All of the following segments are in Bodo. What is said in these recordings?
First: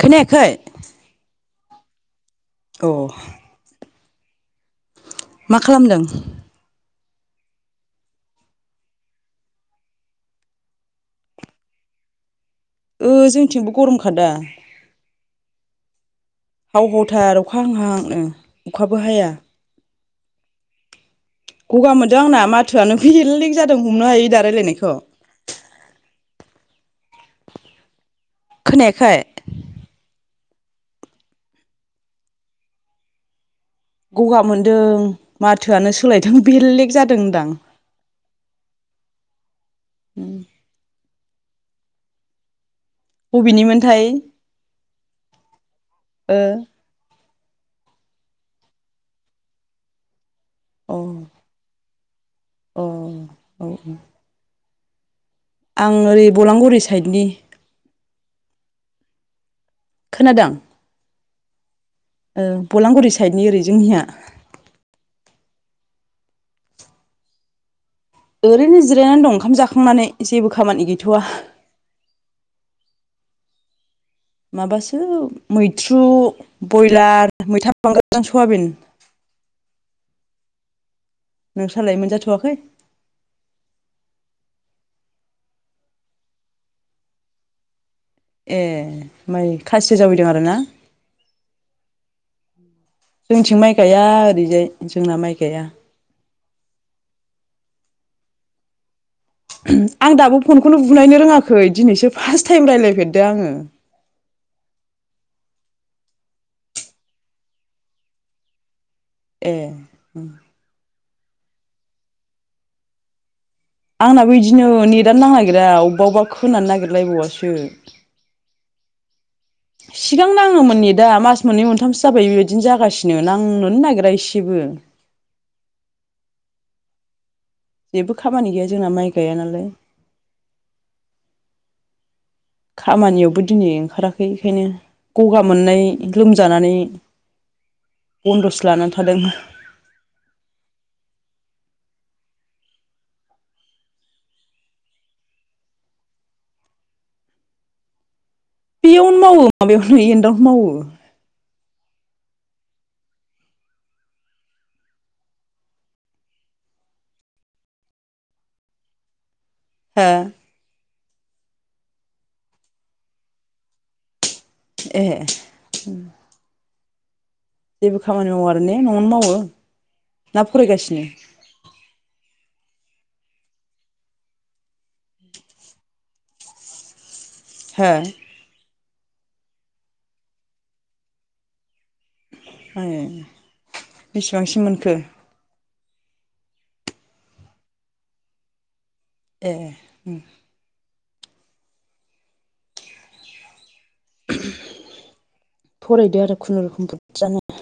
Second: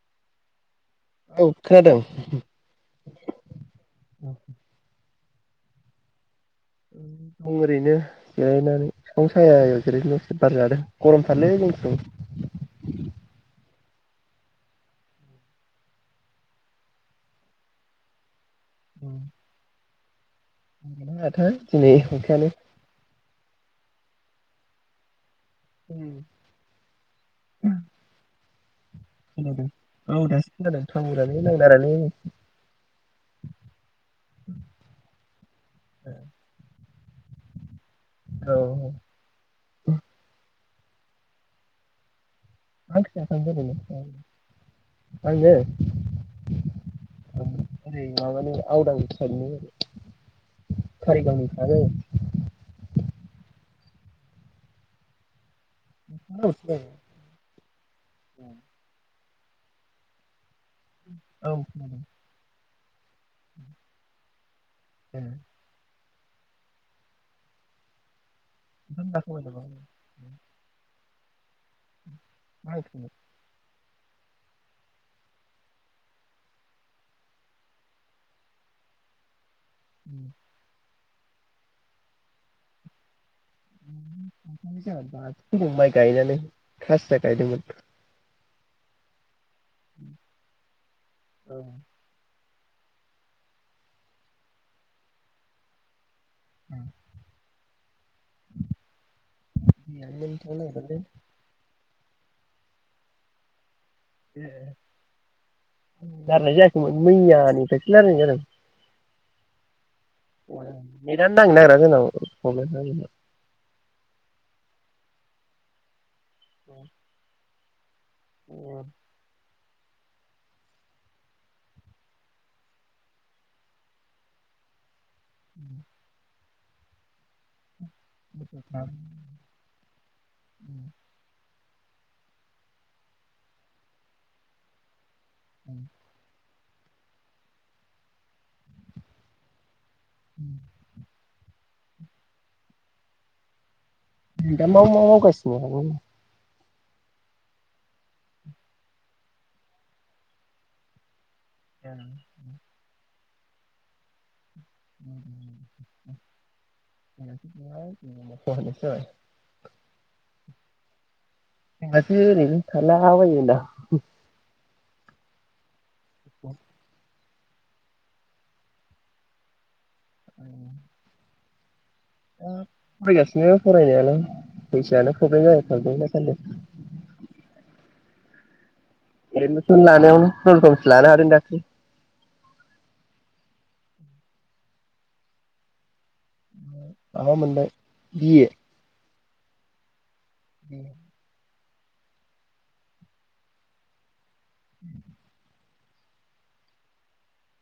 खोनायाखै औ खोनादों अ औ मा खालामदों दं ओरैनो जिरायनानै बिफां सायायाव जिरायनानै बार जादों गरमथारलै जोंनिथिं गरम खादा हाव हावथार अखा हाहांहांनो अखाबो हाया बिराद गगा मोनदों आंना माथोआनो बेलेग जादों हमनो हायोदा रायलायनायखौ उम खोनायाखै खोनादों औ दे खोनादों टावारानो नांनो नागिरालै गगा मोनदों माथोआनो सोलायदों बेलेग जादों जादों होनदां औ ओ उम मा ओंख्रि जाखांखो होनदों बबेनिमोनथाय नोंसिना आङो अ ओरै माबानि अवदान साइटनि खारिगावनि साहा जायो औ औ आं ओरै भलामगुरि खोनादों साइडनि ए खोनादों औ खोनादों भलामगुरि साइडनि ओरै जोंनिया। ओरैनो जिरायनानै दं, जाखांबाय ओंखाम नामा जाखांनानै जेबो खामानि गैया। थावा [unintelligible] माबासो मैथ्रु ब्रयलार मैथा बांगाल सवाबिन। [inaudible] नोंस्रालाय मोनजाथ'वाखै? जोंहा दासो फैदों माइ गायनानै खासिया गायदोंमोन। ए ओमफ्राय खासि जावैदों आरो ना? जोंथिं माइ गाया ओरैजाय जोंना माइ गाया। ए आं दाबो रायलायनाय फनखौनो बुनायनो रोङाखै। दिनैसो फार्स्ट टाइम रायज्लायफेरदो आङो। ए रायलायनाय जायाखैमोन मैयानिफ्रायसो रायायनाय जादों। ए । नेतयानो नांनो नागिरा जोंनाव । आंनाबो बिदिनो नेटनोां नागिरा अबबा अबबा । खोनानो नागिरलायबावसो । [unintelligible] सिगां नाङोमोननि दा मास मोननै मोनथामसो जाबाय बेबायदिनो जागासिनो नांनोनो नागिरा एसेबो । [unintelligible] जेबो खामानि गैया जोंना माइ गाया नालाय । खामानियावबो दिनै ओंखाराखै बेखायनो ग'गा मोननाय लोम जानानै बन्दसो लानानै थादों । [unintelligible] दों दा मा मा मावगासिनो नों? बेयावनो मावो माबायावनो एनन्दावनो मावो । [unintelligible] [unintelligible] हा । जोंहासो ओरैनो थालाबायो होनदां । ए । [unintelligible] देबो खामानि मावो आरो ने न'आवनो मावो? ना फरायगासिनो? दा फरायगासिनो फरायनायालाय फैसायानो प्रब्लेम जायो थार दै थाखायनो। हो । एडमिसन लानायावनो खुनुरुखुमसो लानो हादों दाक्लि । आइ ए बिसिबांसिम मोनखो? माबा मोनबाय बिए' । ए ओम । [unintelligible] फरायदो आरो खुनुरुखुम बुदजानो ।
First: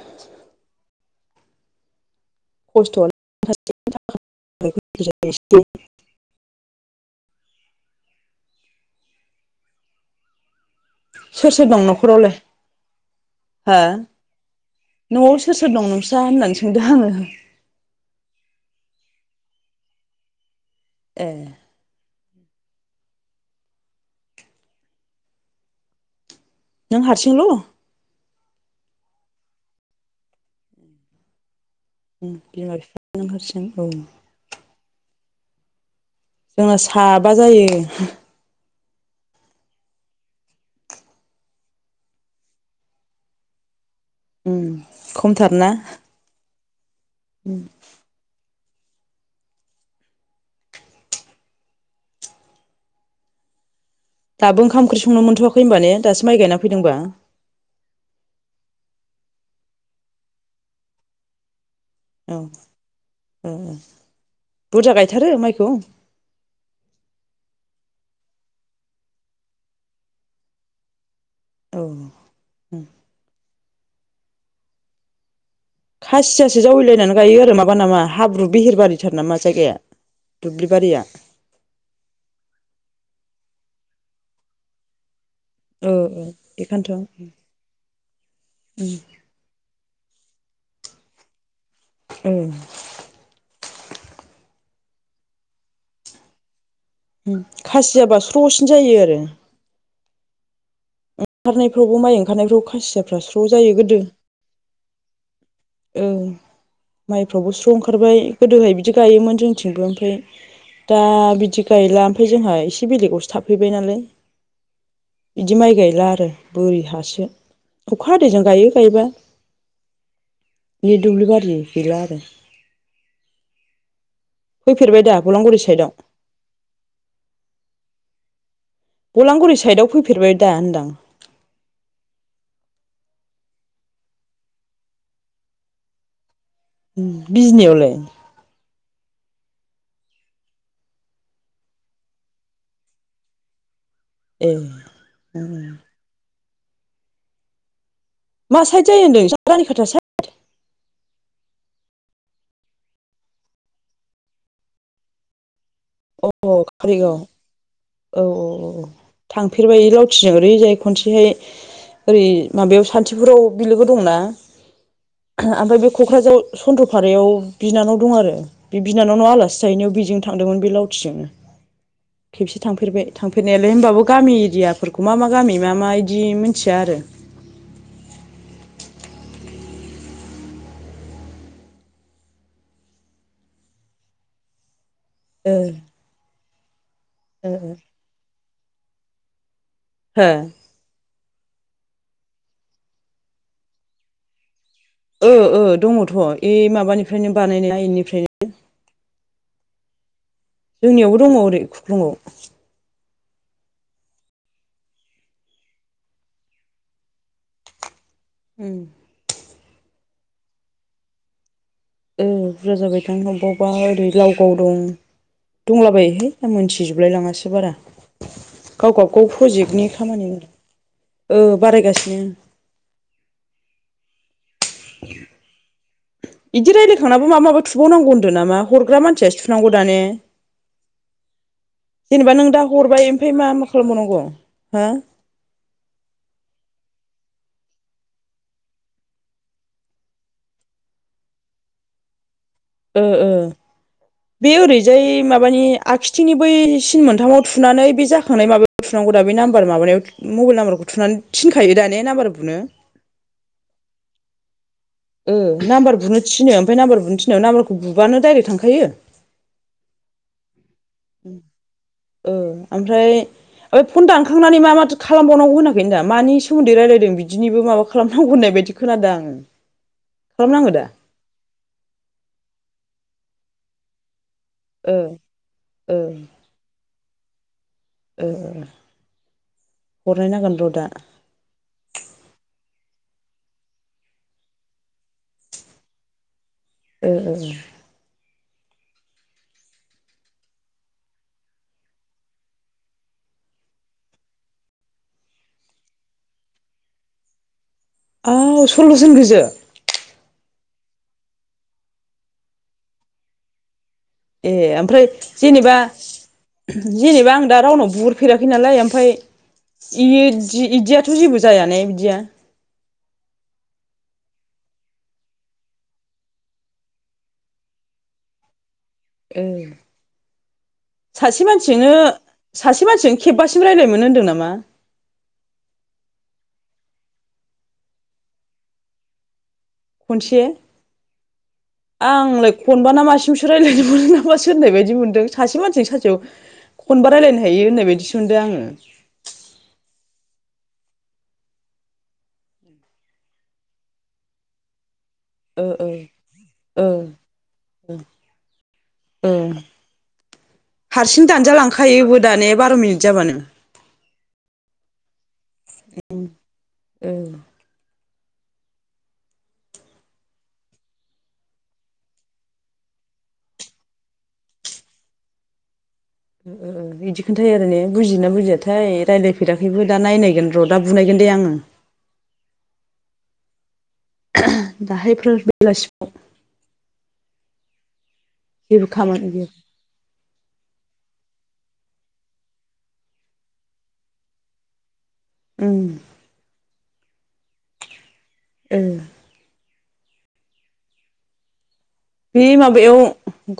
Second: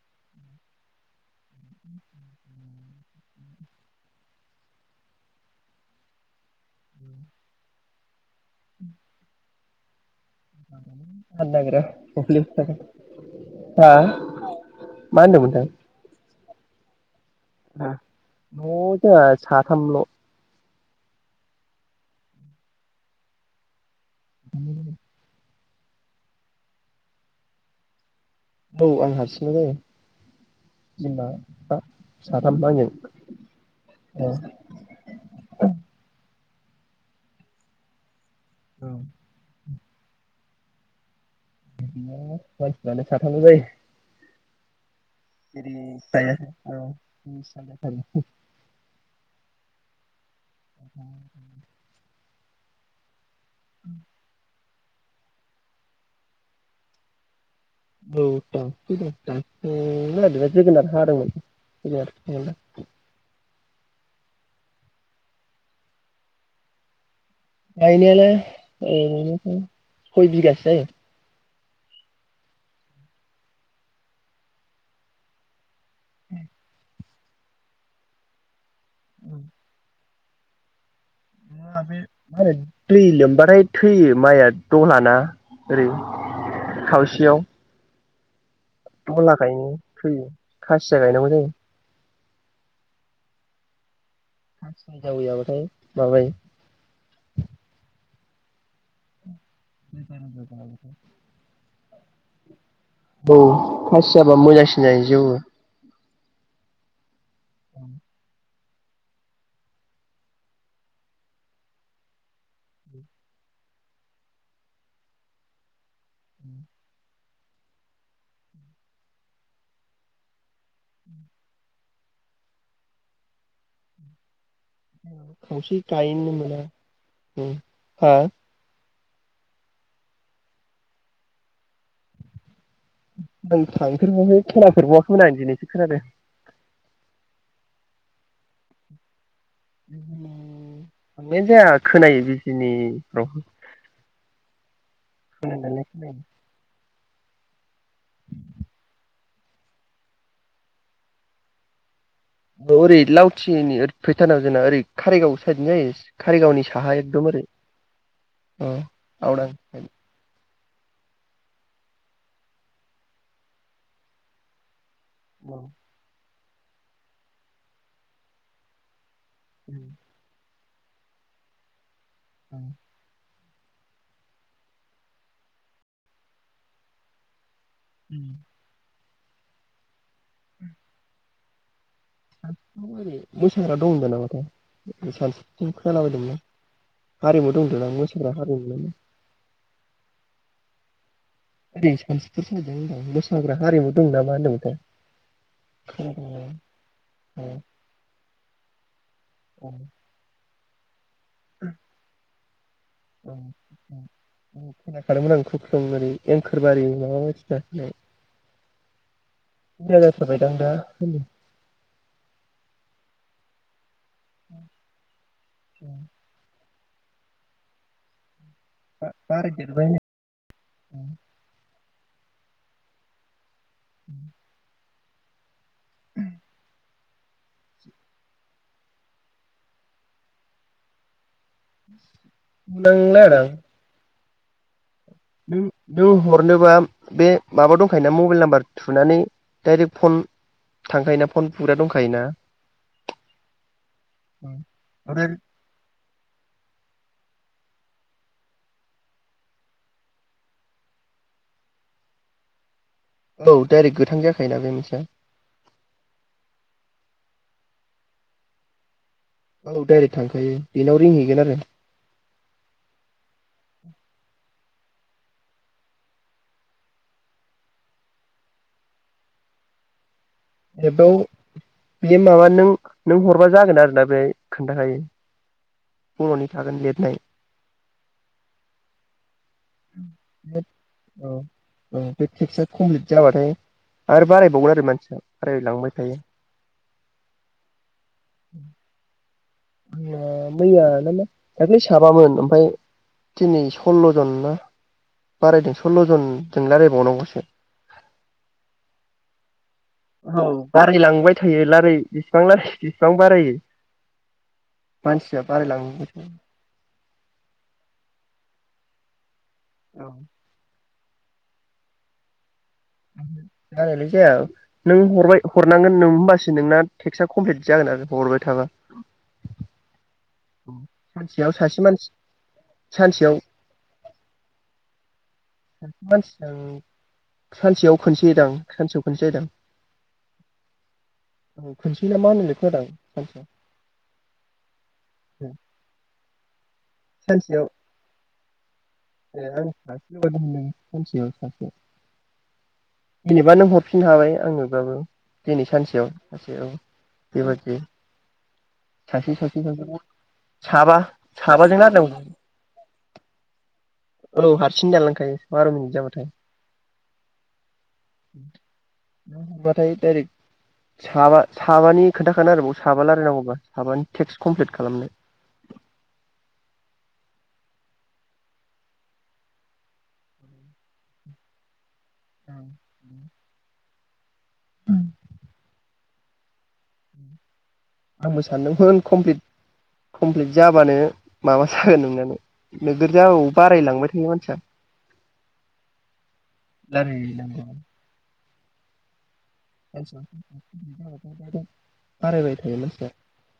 खस्थ'आ [unintelligible] जानो सोर सोर नागिरा दं न'खरावलाय प्रब्लेमा हा मा न'आव होनदोंमोन सोर सोर दं नस्रा होन थोंदो हांयो । न'आव जोंहा साथामल' ए । [unintelligible] नों हारसिंल'? औ आं हारसिङनो जायो बिमा बिफा साथाम बिमा आंजों बिफा नों हारसिं औ । जोंना साबा जायो औ । बिदिनो मानसिफ्रानो साथामल' जायो । ओम [unintelligible] [unintelligible] [unintelligible] दाबो ओंखाम ओंख्रि संनो मोनथ'वाखै होनब ने दासो माइ गायना फैदोंबा औ जोगोनार हादोंमोन [unintelligible] ए बुरजा गायथारो माइखौ? गायनायालाय [unintelligible] सय बिगासो जायो औ खासियासो जावैलायनानै गायो आरो माबा नामा हाब्रु बिहिरबारिथार ना मा जायगाया? दुब्लिबारिया म बे मा होनो दै लोमबाथाय थैयो माइया दहलाना ओरै ओ ओ बेखायनोथ' खावसेयाव [unintelligible] फैयो खासिया गायनांगौ जायो ए जावैयाबाथाय माबाय खासियाब्ला स्र'सिन जायो आरो [unintelligible] ओंखारनायफ्रावबो माइ ओंखारनायफ्राव खासियाफ्रा स्र' जायो औ गोदो खासियाबा मोजांसिन जायो जौवो ओ माइफ्रावबो स्र' ओंखारबाय गोदोहाय बिदि गायोमोन जोंथिंबो ओमफ्राय दा बिदि गायला ओमफ्राय जोंहा एसे बेलेगावसो थाफैबाय नालाय बिदि माइ गायला आरो बोरि हासो अखा हादैजों गायो गायबा। दि दुब्लि बारि गैला आरो। फैफेरबाय दा बलांगुरि खावसे साइदआव गायनोनो मोना उम, हा? बलांगुरि साइदाव फैफेरबाय दा होनदां? आं थांफेरबावाखै खोनाफेरबावाखैमोन आं दिनैसो खोनादों। बिजनियावलाय? थांनाय जाया खोनायो बिजिनिफ्राव। ए। खोनानायालाय खोनायो। मा साइद जायो होनदों नोंसिना रानि खाथा साइद? औ ओरै लावथिनि ओरै फैथार नांगौ जोंना ओरै खारारिगाव साइद जायो। अह कारिगावनि साहा कारिगाव। एकदम ओरै औ औ अ औ आवदां साइद थांफेरबाय लावथिजों। ओरैजाय खनसेहाय ओरै माबायाव सानतिफुराव बिलोगो दंना। औ ओमफ्राय बे क'क्राझाराव चन्द्रफारायाव बिनानाव दं आरो बे बि नानाव नाव आलासि जाहैनायाव बिजोंं थांदोंमोन। बे लावथिजोंनो खेबसे थांफेरबाय थांफेरनायालाय होमबाबो गामि एरियाफोरखौ मा मा गामि, मा मा इदि मिथिया आरो। उम। दाथ' ओरै मोसाग्रा दं होनदों नामाथाय? बे सानसेथिं खोनबायदोंमोन आं। ओ हारिमु दं दो नां मोसाग्रा हारि [unintelligible] हो? ओरै सानतिफुर जों दो होनदां मोसाग्रा हारिमु दं नामा होनदोंमोनथाय। ओ ओ दङथ' खोनादों ए माबानिफ्रायनो बानायनाय आइननिफ्राय [unintelligible] उम। जोंनियाव बो दङ ओरै ओरै खुख्लङाव। उम उम खोनाखादोंमोन आं खुख्लं ओरै एंखोरबारि माबा बायसिना होनाय। उम। बुरजा जाथारबाय दां दा उम। ओ बुरजा जाबाय थां अबावबा ओरै लावगाव दं दंला बायोहाय आं मोनथि थिजोबलाय लाङासो बारा। गाव गाव गाव बारायदेरबाय प्रजेक्टनि खामानि ओ बारायगासि [unintelligible] बिदि रायलायखांनाबो मा माबो थुबावनांगौ होनदों नामा हरग्रा मानसियासो थुनांगौ दा ने जेनेबा नों दा हरबाय बुंनांला आरो ओमफ्राय आं मा मा खालामबावनांगौ हा नों नों हरनोबा बे माबा दंखायोना मबाइल नाम्बार थुनानै डाइरेक्ट फन थांखायोना फन बुग्रा दंखायोना ओ - ओ बे ओरैजाय माबानि आगिथिंनि बै सिन मोनथामाव थुनानै बे जाखांनाय माबायाव थुनांगौ दा बे नाम्बार माबानायाव मबाइल नाम्बारखौ थुनानै थिनखायो दा ने नाम्बार बुनो औ डाइरेक्ट गोथां जाखायोना बे मोनसे ओ नामबार बुनो थिनो ओमफ्राय नाम्बार बुनो थिन नाम्बारखौ बुबानो डाइरेक्ट थांखायो औ दायरेक थांखायो बेनाव रिंहैगोन आरो औ ओमफ्राय ओ फन दानखांनानै मा मा माथो खालामबावनांगौ होनाखै दा मानि सोमोन्दै रायलायदों बिदिनिबो माबा खालामनांगौ होननाय बायदि खोनादों आं एबायाव बे माबा नों नों हर बा जागोन आरोना बेहाय ओ खोन्थाखायो बरनि थागोन लिर नै ओ - ओ हरनायनांगोन औ र' दा - औ बे थिसे [unintelligible] जाबाथाय आरो बारायबावगोन आरो मानसिया बारायलांबाय थायो ओ - ओ - ओ [inaudible] मैया मैया नामा दाख्लै साबामोन ओमफफ्राय दिनै सल्ल जन ना बारायदों सल्ल जनजों राय्लायबावनांगौसो आव सल्लजन गोजो औ बारायलांबाय थायो लारायो बेसिबां लारायो बेसिबां बारायो ए ओमफ्राय मानसिया जेनेबा बारायलांबाय थायो जेनेबा आं दा रावनाव बुरफेराखै नालाय ओमफाय औ इदि इदिया थ जेबो जाया ने बिदिया जानायलाय जाया नों हरबाय हरनांगोन नों होमबासो नोंना टेक्सआ कमप्लिट जागोन आरो हरबाय थाबा ए सासे सानसेयाव मानसिजोंनो मानसि सासे मानसिजों सानसेयाव खेबबासिम रायज्लाय मोनो होनदों नामा सासे मानसि जों सानसेयाव खनसेदां सानसेयाव खनसे जायोदां खनसे औ खनसे ना मा आंलाय होनोमोनलाय खोनादां खनबा ना मासिजोंसो सानसेयाव रायजलायनोदों नामा सोर होननाय बायदि मोनदों सासे मानसिजों सासेयाव खनबा रायलायनो हायो सानसेयाव होननाय बायदिसो मोनदों आङो ए आं सासेल' बायदि मोनदों सानसेयाव सासे जेनेबा नों हरफिननो हाबाय आंनोबाबो दिनै ओ सानसेयाव सासे औ ओ बेबायदि ओ ओ सासे सासे साबा हारसिं साबाजोंना औ दानजालांखायोबो दाने बार' मिनिट जाबानो औ हारसिं दानलांखायो बार' मिनिट जाबाथाय। ओ होनबाथाय दायरेक्ट साबा साबानि खोन्थाखानो आरोबाव साबा रायलायनांगौबा साबानि टेक्सट कमप्लिट खालामनो ओ ओ बिदि खोन्थायो आरो ने बुजियोना बुजियाथाय रायलायफेराखैबो दा नायनायगोन र दा बुनायगोन दे आङो। औ दाहायफोर बेलासिब आव आंबो सानदोंमोन खामानि कमप्टिट गैया कमप्लिट जाबानो माबा जागोन नोंनानो नोगोर जाव बारायलांबाय थायोयो मानसिया। उम लारायै लारायै ओ [unintelligible] बे थायो माबायाव मानसिया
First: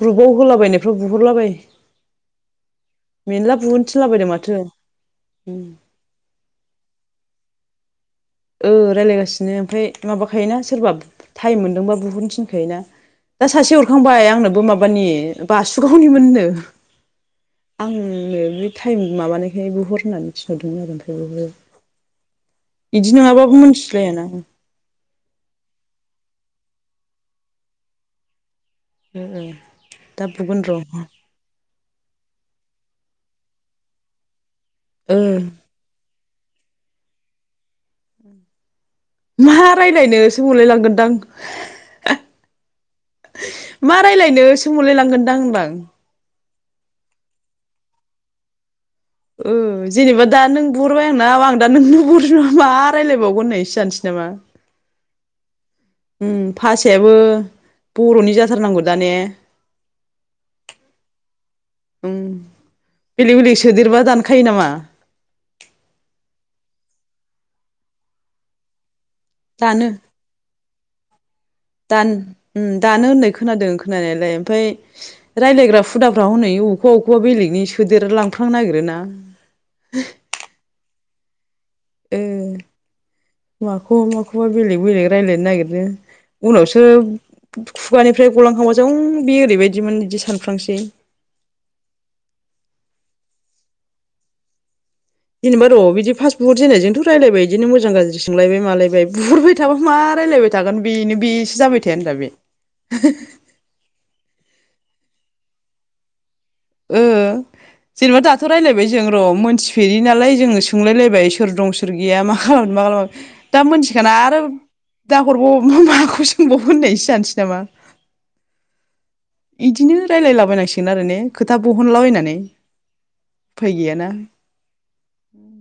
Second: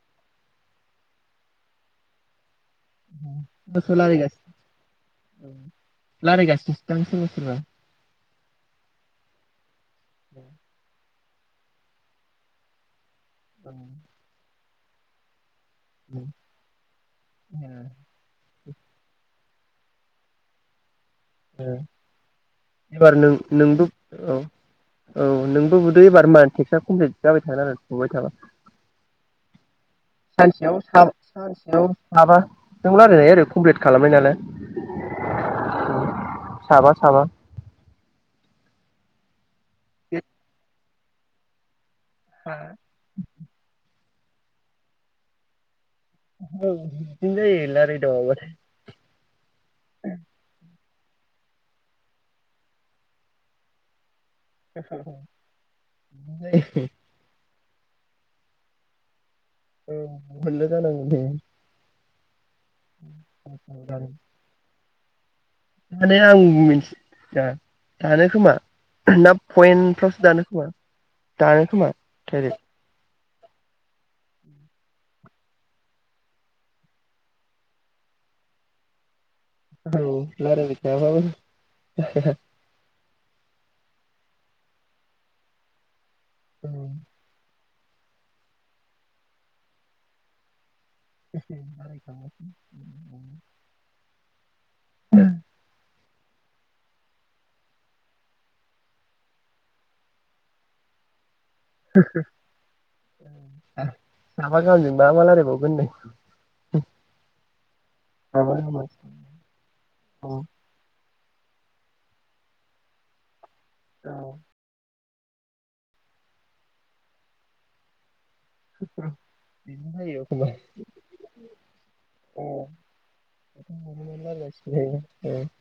ग्रुपाव होलाबायनायफ्राव बुहरलाबाय। मेरला सोर बुहोनो सोर थिनलाबायदों माथो लारायगोन उम लारायगासिनोसो दां सोरबा सोरबा ओ रायलायगासिनो ओमफ्राय माबाखायोना सोरबा टाइम मोन्दोंबा बुहरनो थिनखायोना? दा सासे हरखांबाय आंनोबो माब बानि ओब बासुगावनिमोननो आंनो मिथ टाइम माबानायखाय बहर होननानै थिनहरदोंमोन आरो बिबो एबार नों नोंबो औ औ नोंबो बुदो एबार मा टेक्सटआ कमप्लिट जाबाय थागोन आरो बुबाय थाबा। दा बुगोन र' सानसेयाव ओ सा सानसेयाव साबा नों रालायनाय ओरै कमप्लिट खालामबाय नालाय। ओ साबा साबा उम मा रायलायनोसो मोनलायलांगोन । दां हो मा रायलायनो सोंहरलाय लांगोनदां होनबा आं औ बिदिनो जायो लाराय दावाबाथाय। बुरबाय आंनाव आं दा नोंनो [unintelligible] ना मा रायज्लायबावगोन होननाय सो जानोसै नामा? उम बिदिनो भासायाबो बर'नि जाथारनांगौ दा ने? औ [unintelligible] जानांगौ दे। ओं बेलेग बेलेग सोदेरबा दानखायो नामा? जा दानो खोमा ना दानो पइन्टफ्रावसो दानो खोमा दानो खोमा दान दाइरेक्ट उम दानो होननाय खोनादों खोनानायालाय ओमफाय रायलायग्रा हुदाफ्रा हनै बबेबा अबेखौबा बेलेगनि सोदेर लांफ्लांनो नागिरोना। औ लायरायबाय थायाबाबो ओ [inaudible] माखौबा माखौबा बेलेग बेलेग रायलायनो नायगिरो। उनावसोब खुगानिफ्राय गलांखांबासो उम बेयो ओरैबायदिमोन बिदि सानफ्लांसै। [inaudible] बुहजेननायजोंथ रायलायबाय बिदिनो मोजां गाज्रि सोंलायबाय मालायबाय बुहुरबाय थाबा मा रायलायबाय थागोन बेनो बिस जाबा [unintelligible] मा रायलाय [unintelligible] [unintelligible] ओ जेनेबा दाथ' गाहामा रायलायबाय जों र' मोनथिफेरि नालाय औ जोङो सोंलायलायबाय। सोर दं सोर गैया मा खालामनो मा [unintelligible] दा मोनथिखाना आरो दा हरबाव माखौ सोंबावो होननायसो जानोसै नामा। [unintelligible] इदिनो बिदिनो जायो एखमबा रायलायलाबायनांसिगोन आरो ने खोथा बहनलाबायनानै उफाय नुनो गैयाना। मोनला गासिबो उम